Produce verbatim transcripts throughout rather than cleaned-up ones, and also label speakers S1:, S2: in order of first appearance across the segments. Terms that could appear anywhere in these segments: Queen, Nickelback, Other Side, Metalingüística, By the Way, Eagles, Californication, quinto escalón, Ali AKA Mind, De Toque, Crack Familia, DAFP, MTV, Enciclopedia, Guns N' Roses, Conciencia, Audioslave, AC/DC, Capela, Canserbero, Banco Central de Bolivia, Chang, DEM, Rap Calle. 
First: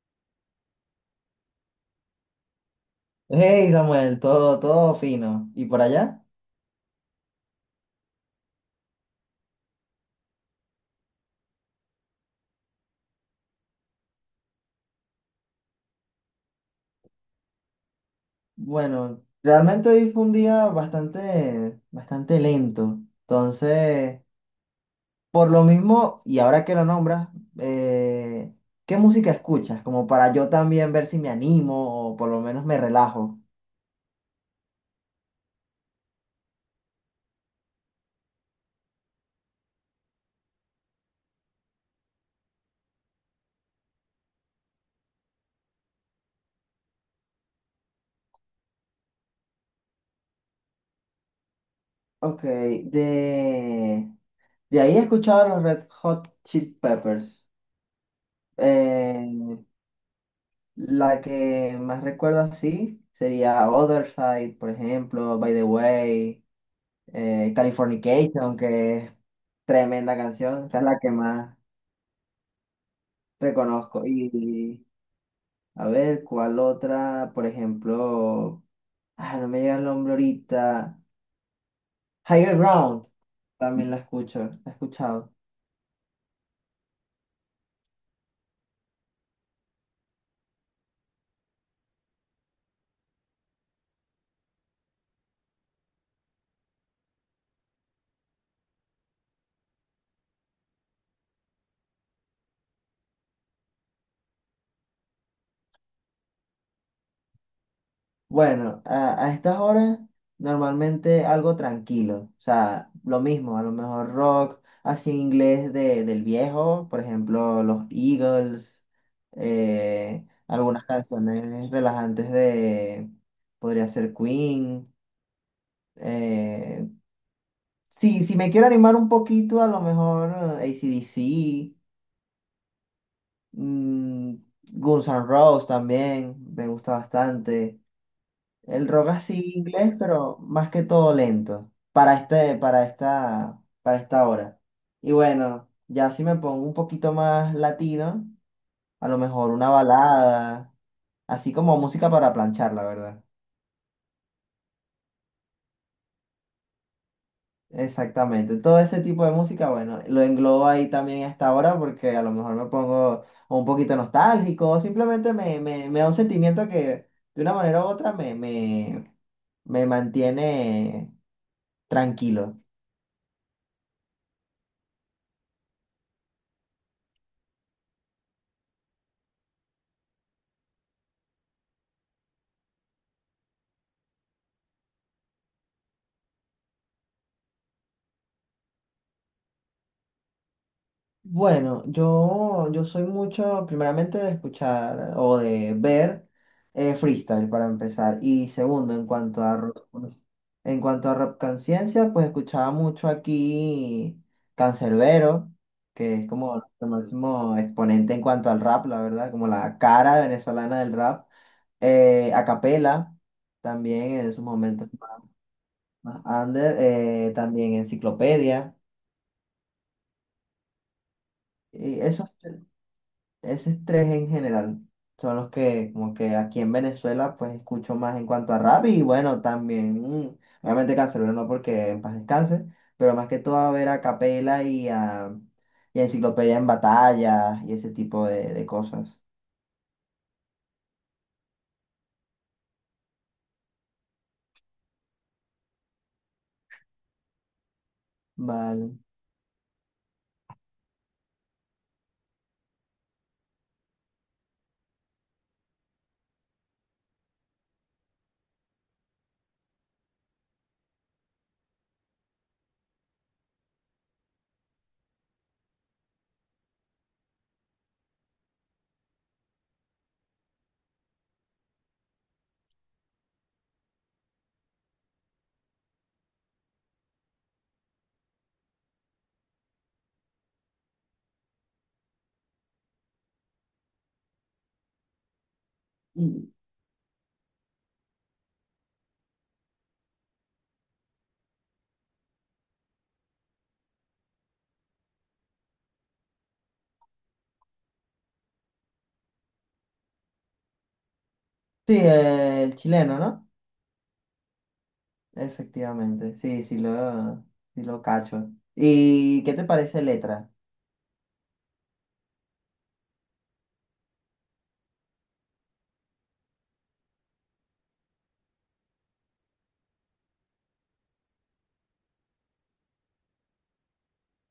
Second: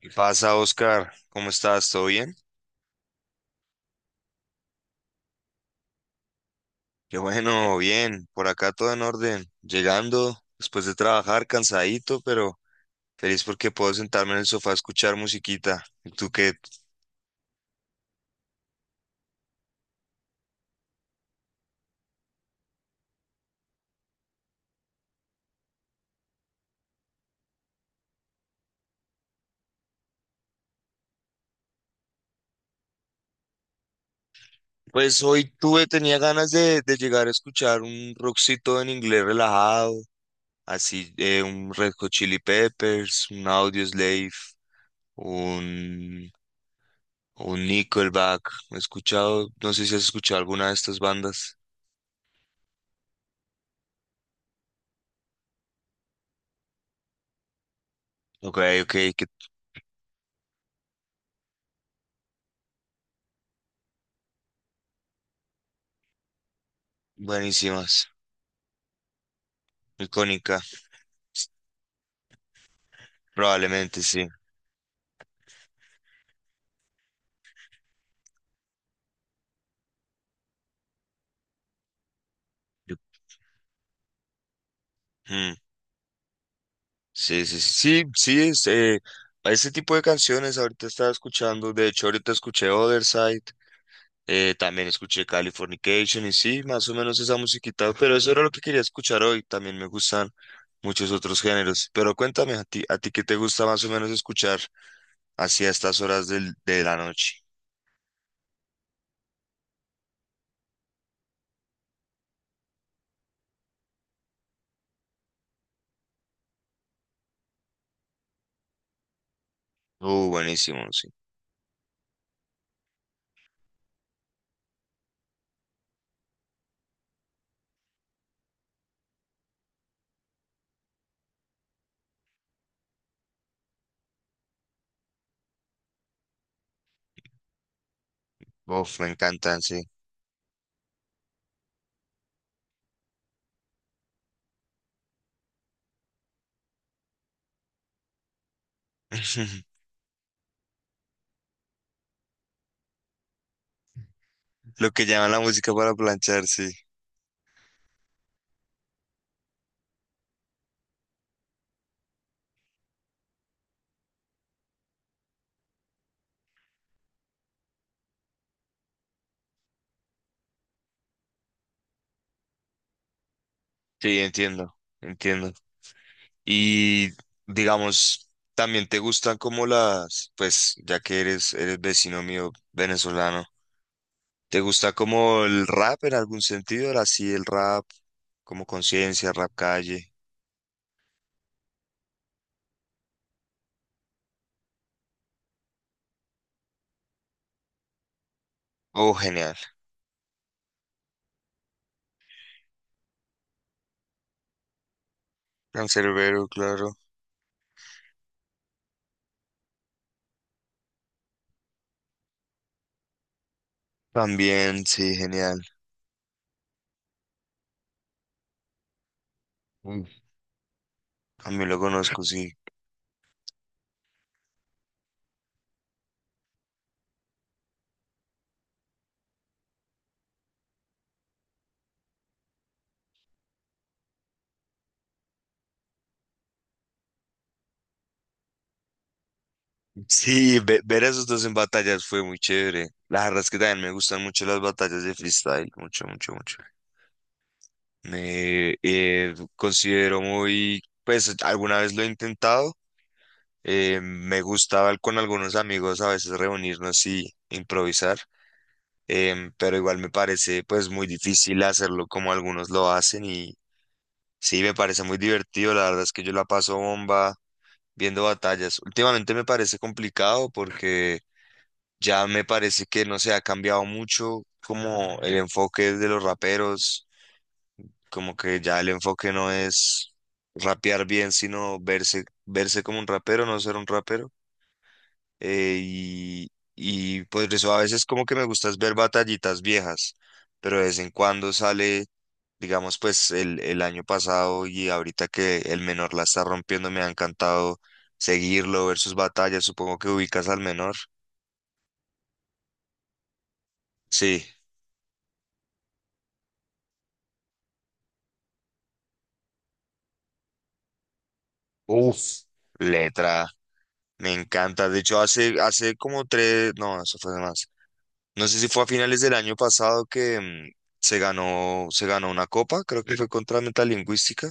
S1: ¿Qué pasa, Oscar? ¿Cómo estás? ¿Todo bien?
S2: Hey Samuel, todo, todo fino. ¿Y por allá?
S1: Qué bueno, bien. Por acá todo en orden. Llegando después de trabajar, cansadito, pero feliz porque puedo sentarme en el sofá a escuchar musiquita. ¿Y tú qué?
S2: Bueno, realmente hoy fue un día bastante, bastante lento. Entonces, por lo mismo, y ahora que lo nombras, eh, ¿qué música escuchas? Como para yo también ver si me animo o por lo menos me relajo.
S1: Pues hoy tuve, tenía ganas de, de llegar a escuchar un rockcito en inglés relajado, así eh, un Red Hot Chili Peppers, un Audioslave, un, un Nickelback. He escuchado, no sé si has escuchado alguna de estas bandas.
S2: Ok, de, de ahí he escuchado a los Red Hot Chili Peppers.
S1: Ok, ok, qué
S2: Eh, la que más recuerdo así sería Other Side, por ejemplo, By the Way. eh,
S1: buenísimas.
S2: Californication, que es tremenda
S1: Icónica,
S2: canción, esa es la que más
S1: probablemente
S2: reconozco.
S1: sí.
S2: Y a ver, ¿cuál otra? Por ejemplo, ah, no me llega el nombre ahorita. Higher
S1: Yo-
S2: Ground, también la escucho, la he escuchado.
S1: mm, sí, sí, sí, sí, sí, es, eh, ese tipo de canciones ahorita estaba escuchando. De hecho, ahorita escuché Otherside, eh, también escuché Californication y sí, más o menos esa musiquita, pero eso era lo que quería escuchar hoy. También me gustan muchos otros géneros, pero cuéntame a ti, a ti qué te gusta más o menos escuchar así a estas horas del- de la noche.
S2: Bueno, a, a estas horas normalmente algo tranquilo, o sea, lo mismo, a lo mejor rock, así en inglés de, del viejo, por ejemplo, los Eagles, eh,
S1: Uh,
S2: algunas
S1: buenísimo, sí.
S2: canciones relajantes de, podría ser Queen, eh, sí, si me quiero animar un poquito, a lo mejor eh, A C/D C, mm, Guns N' Roses también, me gusta bastante. El
S1: Uf, me
S2: rock así
S1: encantan, sí.
S2: inglés, pero más que todo lento. Para este, para esta, para esta hora. Y bueno, ya si me pongo un poquito más latino, a lo mejor una balada, así como música para planchar, la verdad.
S1: Lo que llaman la música para planchar, sí.
S2: Exactamente. Todo ese tipo de música, bueno, lo englobo ahí también a esta hora porque a lo mejor me pongo un poquito nostálgico, o simplemente me, me, me da un sentimiento que de una manera u otra me, me, me mantiene tranquilo.
S1: Sí, entiendo, entiendo. Y digamos, también te gustan como las, pues ya que eres, eres vecino mío venezolano, ¿te gusta como el rap en algún sentido? Así el rap, como Conciencia, Rap Calle.
S2: Bueno, yo, yo soy mucho, primeramente, de escuchar o de ver eh, freestyle para empezar. Y segundo, en
S1: Oh,
S2: cuanto
S1: genial.
S2: a rock, en cuanto a rap conciencia, pues escuchaba mucho aquí Canserbero, que es
S1: Canserbero,
S2: como el
S1: claro.
S2: máximo exponente en cuanto al rap, la verdad, como la cara venezolana del rap. Eh, a capela, también en sus
S1: También,
S2: momentos
S1: sí,
S2: más
S1: genial.
S2: más under, eh, también Enciclopedia.
S1: Mm. También lo
S2: Y
S1: conozco,
S2: eso.
S1: sí.
S2: Esos tres en general son los que como que aquí en Venezuela pues escucho más en cuanto a rap y bueno también mm, obviamente Canserbero no porque en paz descanse, pero más que todo a ver a Capela y a, y a Enciclopedia en batallas y ese tipo de, de cosas.
S1: Sí, ve- ver a esos dos en batallas fue muy chévere. La verdad es que también me gustan mucho las batallas de freestyle, mucho, mucho, mucho. Me
S2: Vale.
S1: eh, considero muy, pues alguna vez lo he intentado. Eh, me gustaba con algunos amigos a veces reunirnos y improvisar, em, pero igual me parece pues muy difícil hacerlo como algunos lo hacen y sí, me parece muy divertido. La verdad es que yo la paso bomba viendo batallas. Últimamente me parece complicado porque ya me parece que no se ha cambiado mucho como el enfoque de los raperos, como que ya el enfoque no es rapear bien, sino verse, verse como un rapero, no ser un rapero. Eh, y,
S2: Y,
S1: y pues eso a veces como que me gusta es ver batallitas viejas, pero de vez en cuando sale, digamos pues el, el año pasado y ahorita que el menor la está rompiendo, me ha encantado seguirlo, ver sus batallas. Supongo que ubicas al menor.
S2: sí, eh, el chileno, ¿no?
S1: Sí.
S2: Efectivamente, sí, sí lo, sí lo cacho. ¿Y qué te parece letra?
S1: Uf, Letra, me encanta. De hecho, hace, hace como tres, no, eso fue de más. No sé si fue a finales del año pasado que mm, se ganó, se ganó una copa, creo que fue contra Metalingüística,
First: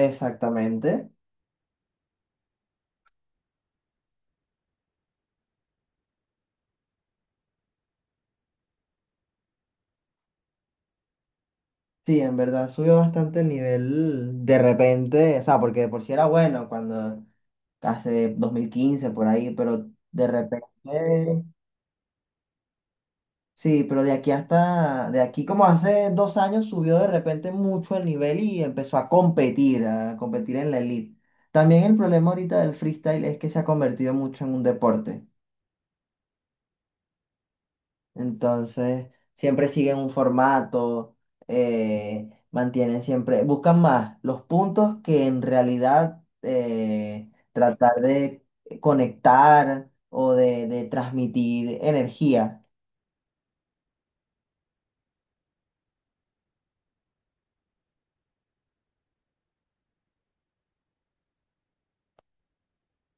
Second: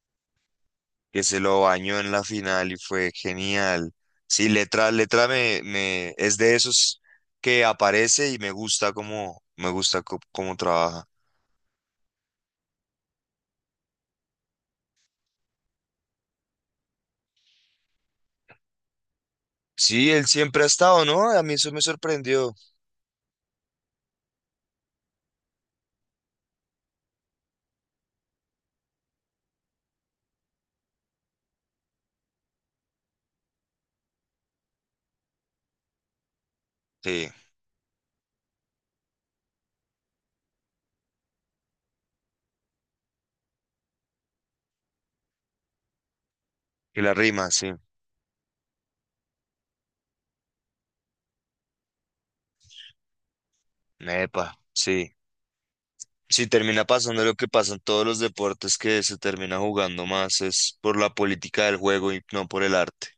S2: Exactamente.
S1: que se lo bañó en la final y fue genial. Sí, Letra, Letra me, me, es de esos que aparece y me gusta cómo, me gusta co- cómo trabaja.
S2: Sí, en verdad subió bastante el nivel de repente, o sea, porque de por sí era bueno cuando hace dos mil quince por ahí, pero
S1: Sí, él
S2: de
S1: siempre
S2: repente,
S1: ha estado, ¿no? A mí eso me sorprendió.
S2: sí, pero de aquí hasta, de aquí como hace dos años subió de repente mucho el nivel y empezó a competir, a competir en la elite. También el problema ahorita del freestyle es que se ha convertido mucho en un deporte.
S1: Sí,
S2: Entonces, siempre siguen un formato, eh, mantienen siempre, buscan más los puntos que en realidad
S1: y la
S2: eh,
S1: rima, sí.
S2: tratar de conectar o de, de transmitir energía.
S1: Epa, sí. Sí, termina pasando lo que pasa en todos los deportes, que se termina jugando más es por la política del juego y no por el arte.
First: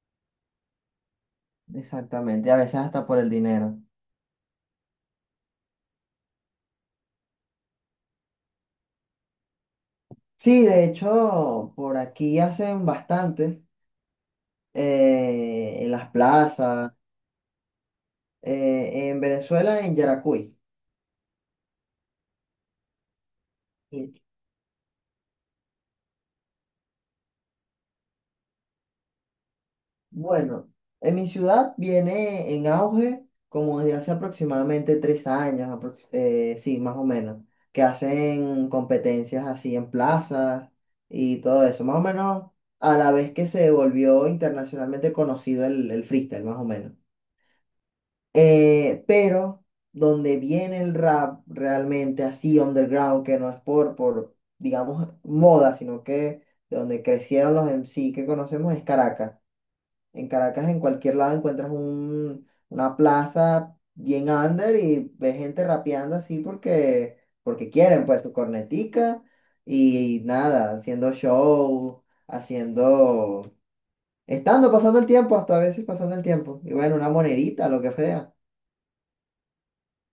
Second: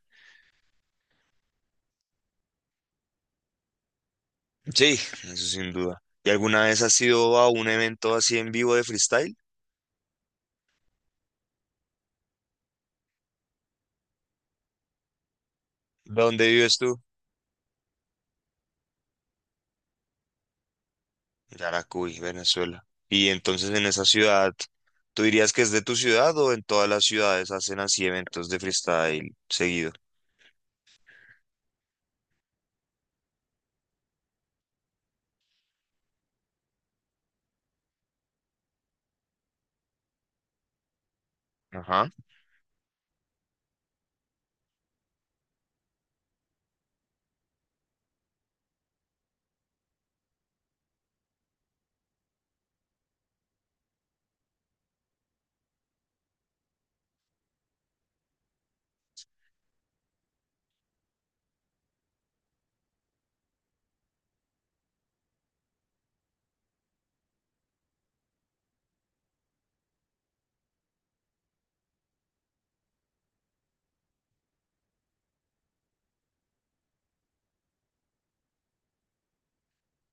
S2: Exactamente, a veces hasta por el dinero.
S1: Sí, eso sin duda. ¿Y alguna vez has ido a un evento así en vivo de freestyle?
S2: Sí, de hecho, por aquí hacen bastante, eh, en las
S1: ¿De dónde vives
S2: plazas,
S1: tú?
S2: eh, en Venezuela, en Yaracuy.
S1: Yaracuy, Venezuela. Y entonces, en esa ciudad, ¿tú dirías que es de tu ciudad o en todas las ciudades hacen así eventos de freestyle seguido?
S2: Bueno, en mi ciudad viene en auge como desde hace aproximadamente tres años, aprox- eh, sí, más o menos, que hacen competencias así en plazas y todo eso, más o
S1: Ajá.
S2: menos a la vez que se volvió internacionalmente conocido el, el freestyle, más o menos. Eh, pero donde viene el rap realmente así underground, que no es por, por, digamos, moda, sino que de donde crecieron los M C que conocemos es Caracas. En Caracas, en cualquier lado encuentras un, una plaza bien under y ves gente rapeando así porque, porque quieren, pues su cornetica y, nada, haciendo show, haciendo, estando, pasando el tiempo, hasta a veces pasando el tiempo. Y bueno, una monedita, lo que sea.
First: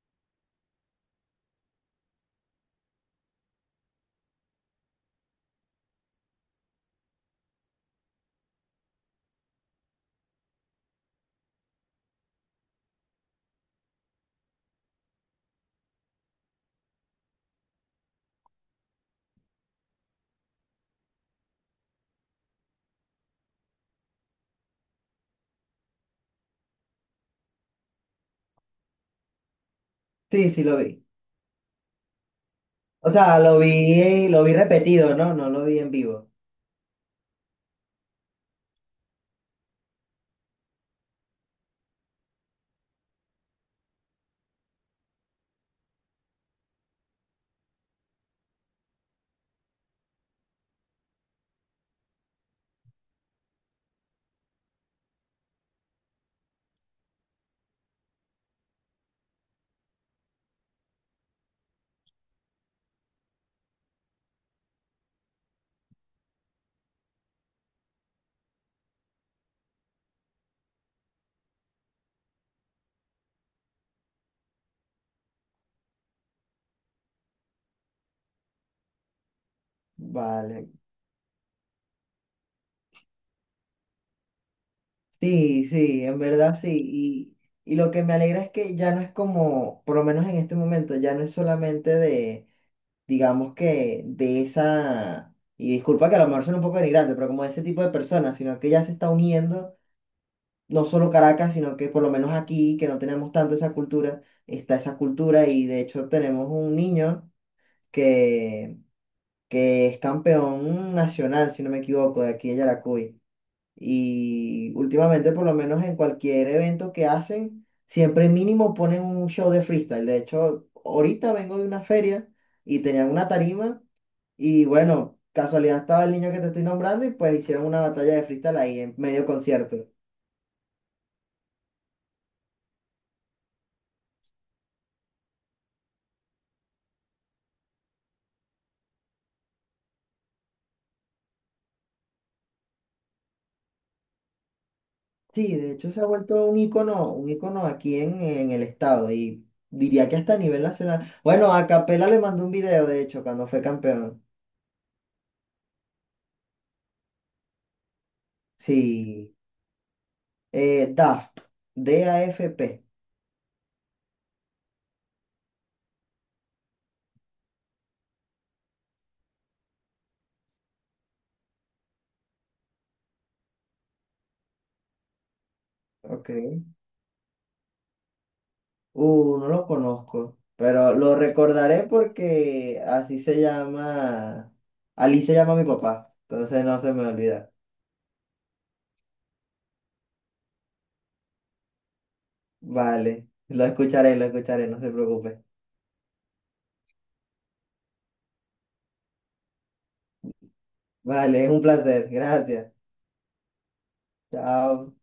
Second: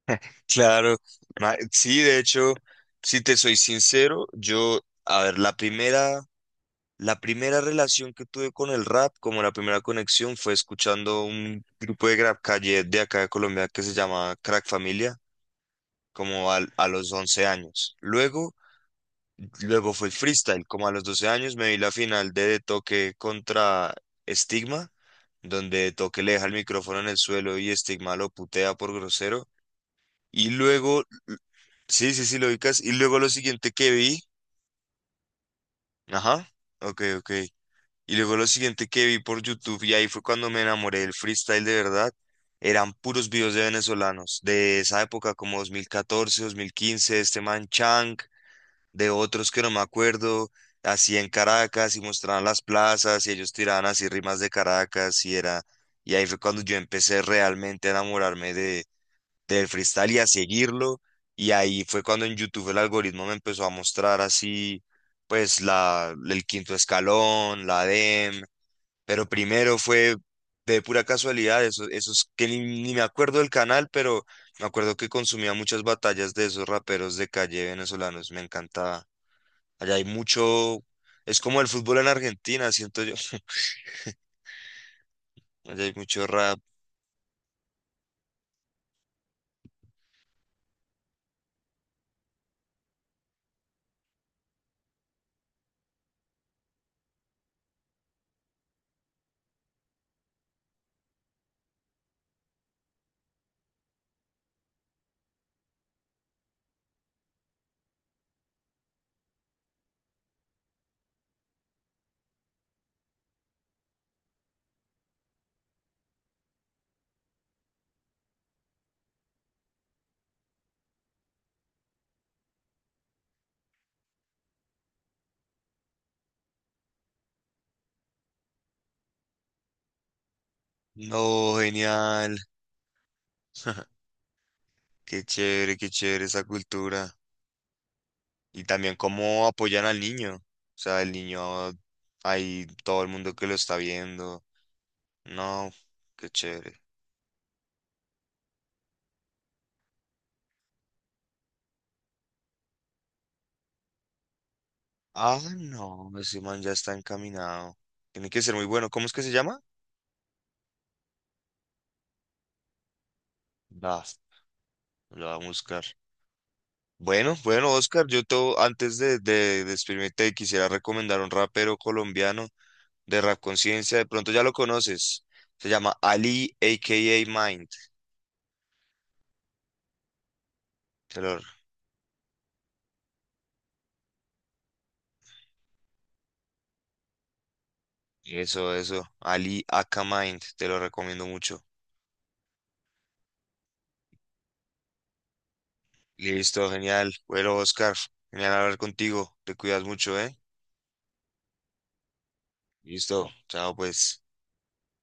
S1: Claro, ma- sí, de hecho, si te soy sincero, yo, a ver, la primera, la primera relación que tuve con el rap, como la primera conexión, fue escuchando un grupo de rap calle de acá de Colombia que se llama Crack Familia. Como al- a los once años. Luego, luego fue el freestyle, como a los doce años me vi la final de De Toque contra Stigma, donde De Toque le deja el micrófono en el suelo y Stigma lo putea por grosero.
S2: Sí,
S1: Y
S2: sí lo
S1: luego,
S2: vi.
S1: sí, sí, sí, lo ubicas. Y
S2: O
S1: luego lo
S2: sea, lo
S1: siguiente que vi,
S2: vi, lo vi repetido, ¿no? No lo vi en vivo.
S1: ajá, ok, ok. Y luego lo siguiente que vi por YouTube, y ahí fue cuando me enamoré del freestyle de verdad, eran puros videos de venezolanos, de esa época como dos mil catorce, dos mil quince, este man Chang, de otros que no me acuerdo, así en Caracas, y mostraban las plazas y ellos tiraban así rimas de Caracas y era, y ahí fue cuando yo empecé realmente a enamorarme de, del freestyle y a seguirlo, y ahí fue cuando en YouTube el algoritmo me empezó a mostrar así pues la, el quinto escalón, la D E M, pero primero fue de pura casualidad, eso, esos que ni, ni me acuerdo del canal, pero me acuerdo que consumía muchas batallas de esos raperos de calle venezolanos, me encantaba. Allá hay
S2: Vale.
S1: mucho, es como el fútbol en Argentina, siento yo.
S2: Sí,
S1: Allá hay
S2: sí, en
S1: mucho
S2: verdad
S1: rap.
S2: sí. Y, y lo que me alegra es que ya no es como, por lo menos en este momento, ya no es solamente de, digamos que de esa, y disculpa que a lo mejor suena un poco denigrante, pero como de ese tipo de personas, sino que ya se está uniendo, no solo Caracas, sino que por lo menos aquí, que no tenemos tanto esa cultura, está esa cultura y de hecho tenemos un niño que, que es campeón nacional, si no me equivoco, de aquí de Yaracuy. Y últimamente, por lo menos en cualquier evento que hacen, siempre mínimo ponen un show de freestyle. De hecho, ahorita vengo de una feria y tenían una tarima y bueno, casualidad estaba el niño que te estoy nombrando y pues hicieron una batalla de freestyle ahí en medio concierto.
S1: No, genial. Qué chévere, qué chévere esa cultura. Y también cómo apoyan al niño. O sea, el niño, hay todo el mundo que lo está viendo.
S2: Sí,
S1: No,
S2: de hecho se ha
S1: qué
S2: vuelto un
S1: chévere.
S2: ícono, un ícono aquí en, en el estado y diría que hasta a nivel nacional. Bueno, a Capela le mandó un video, de hecho, cuando fue campeón.
S1: Ah, no, ese man ya está encaminado. Tiene que ser muy bueno. ¿Cómo es que se
S2: Sí,
S1: llama?
S2: eh, D A F P, D A F P.
S1: Da, lo va a buscar. Bueno, bueno, Oscar, yo te, antes de, de despedirme te quisiera recomendar un rapero colombiano de Rap Conciencia, de pronto ya lo conoces, se llama Ali
S2: Ok.
S1: A K A Mind,
S2: Uh, no lo conozco, pero lo
S1: te lo-
S2: recordaré porque así se llama, Ali se llama mi papá, entonces no se me olvida.
S1: eso, eso, Ali aka Mind, te lo recomiendo mucho.
S2: Vale, lo escucharé, lo escucharé, no se preocupe.
S1: Listo, genial, bueno, Oscar, genial hablar contigo, te cuidas mucho, ¿eh?
S2: Vale, es un placer, gracias.
S1: Listo, chao pues.
S2: Chao.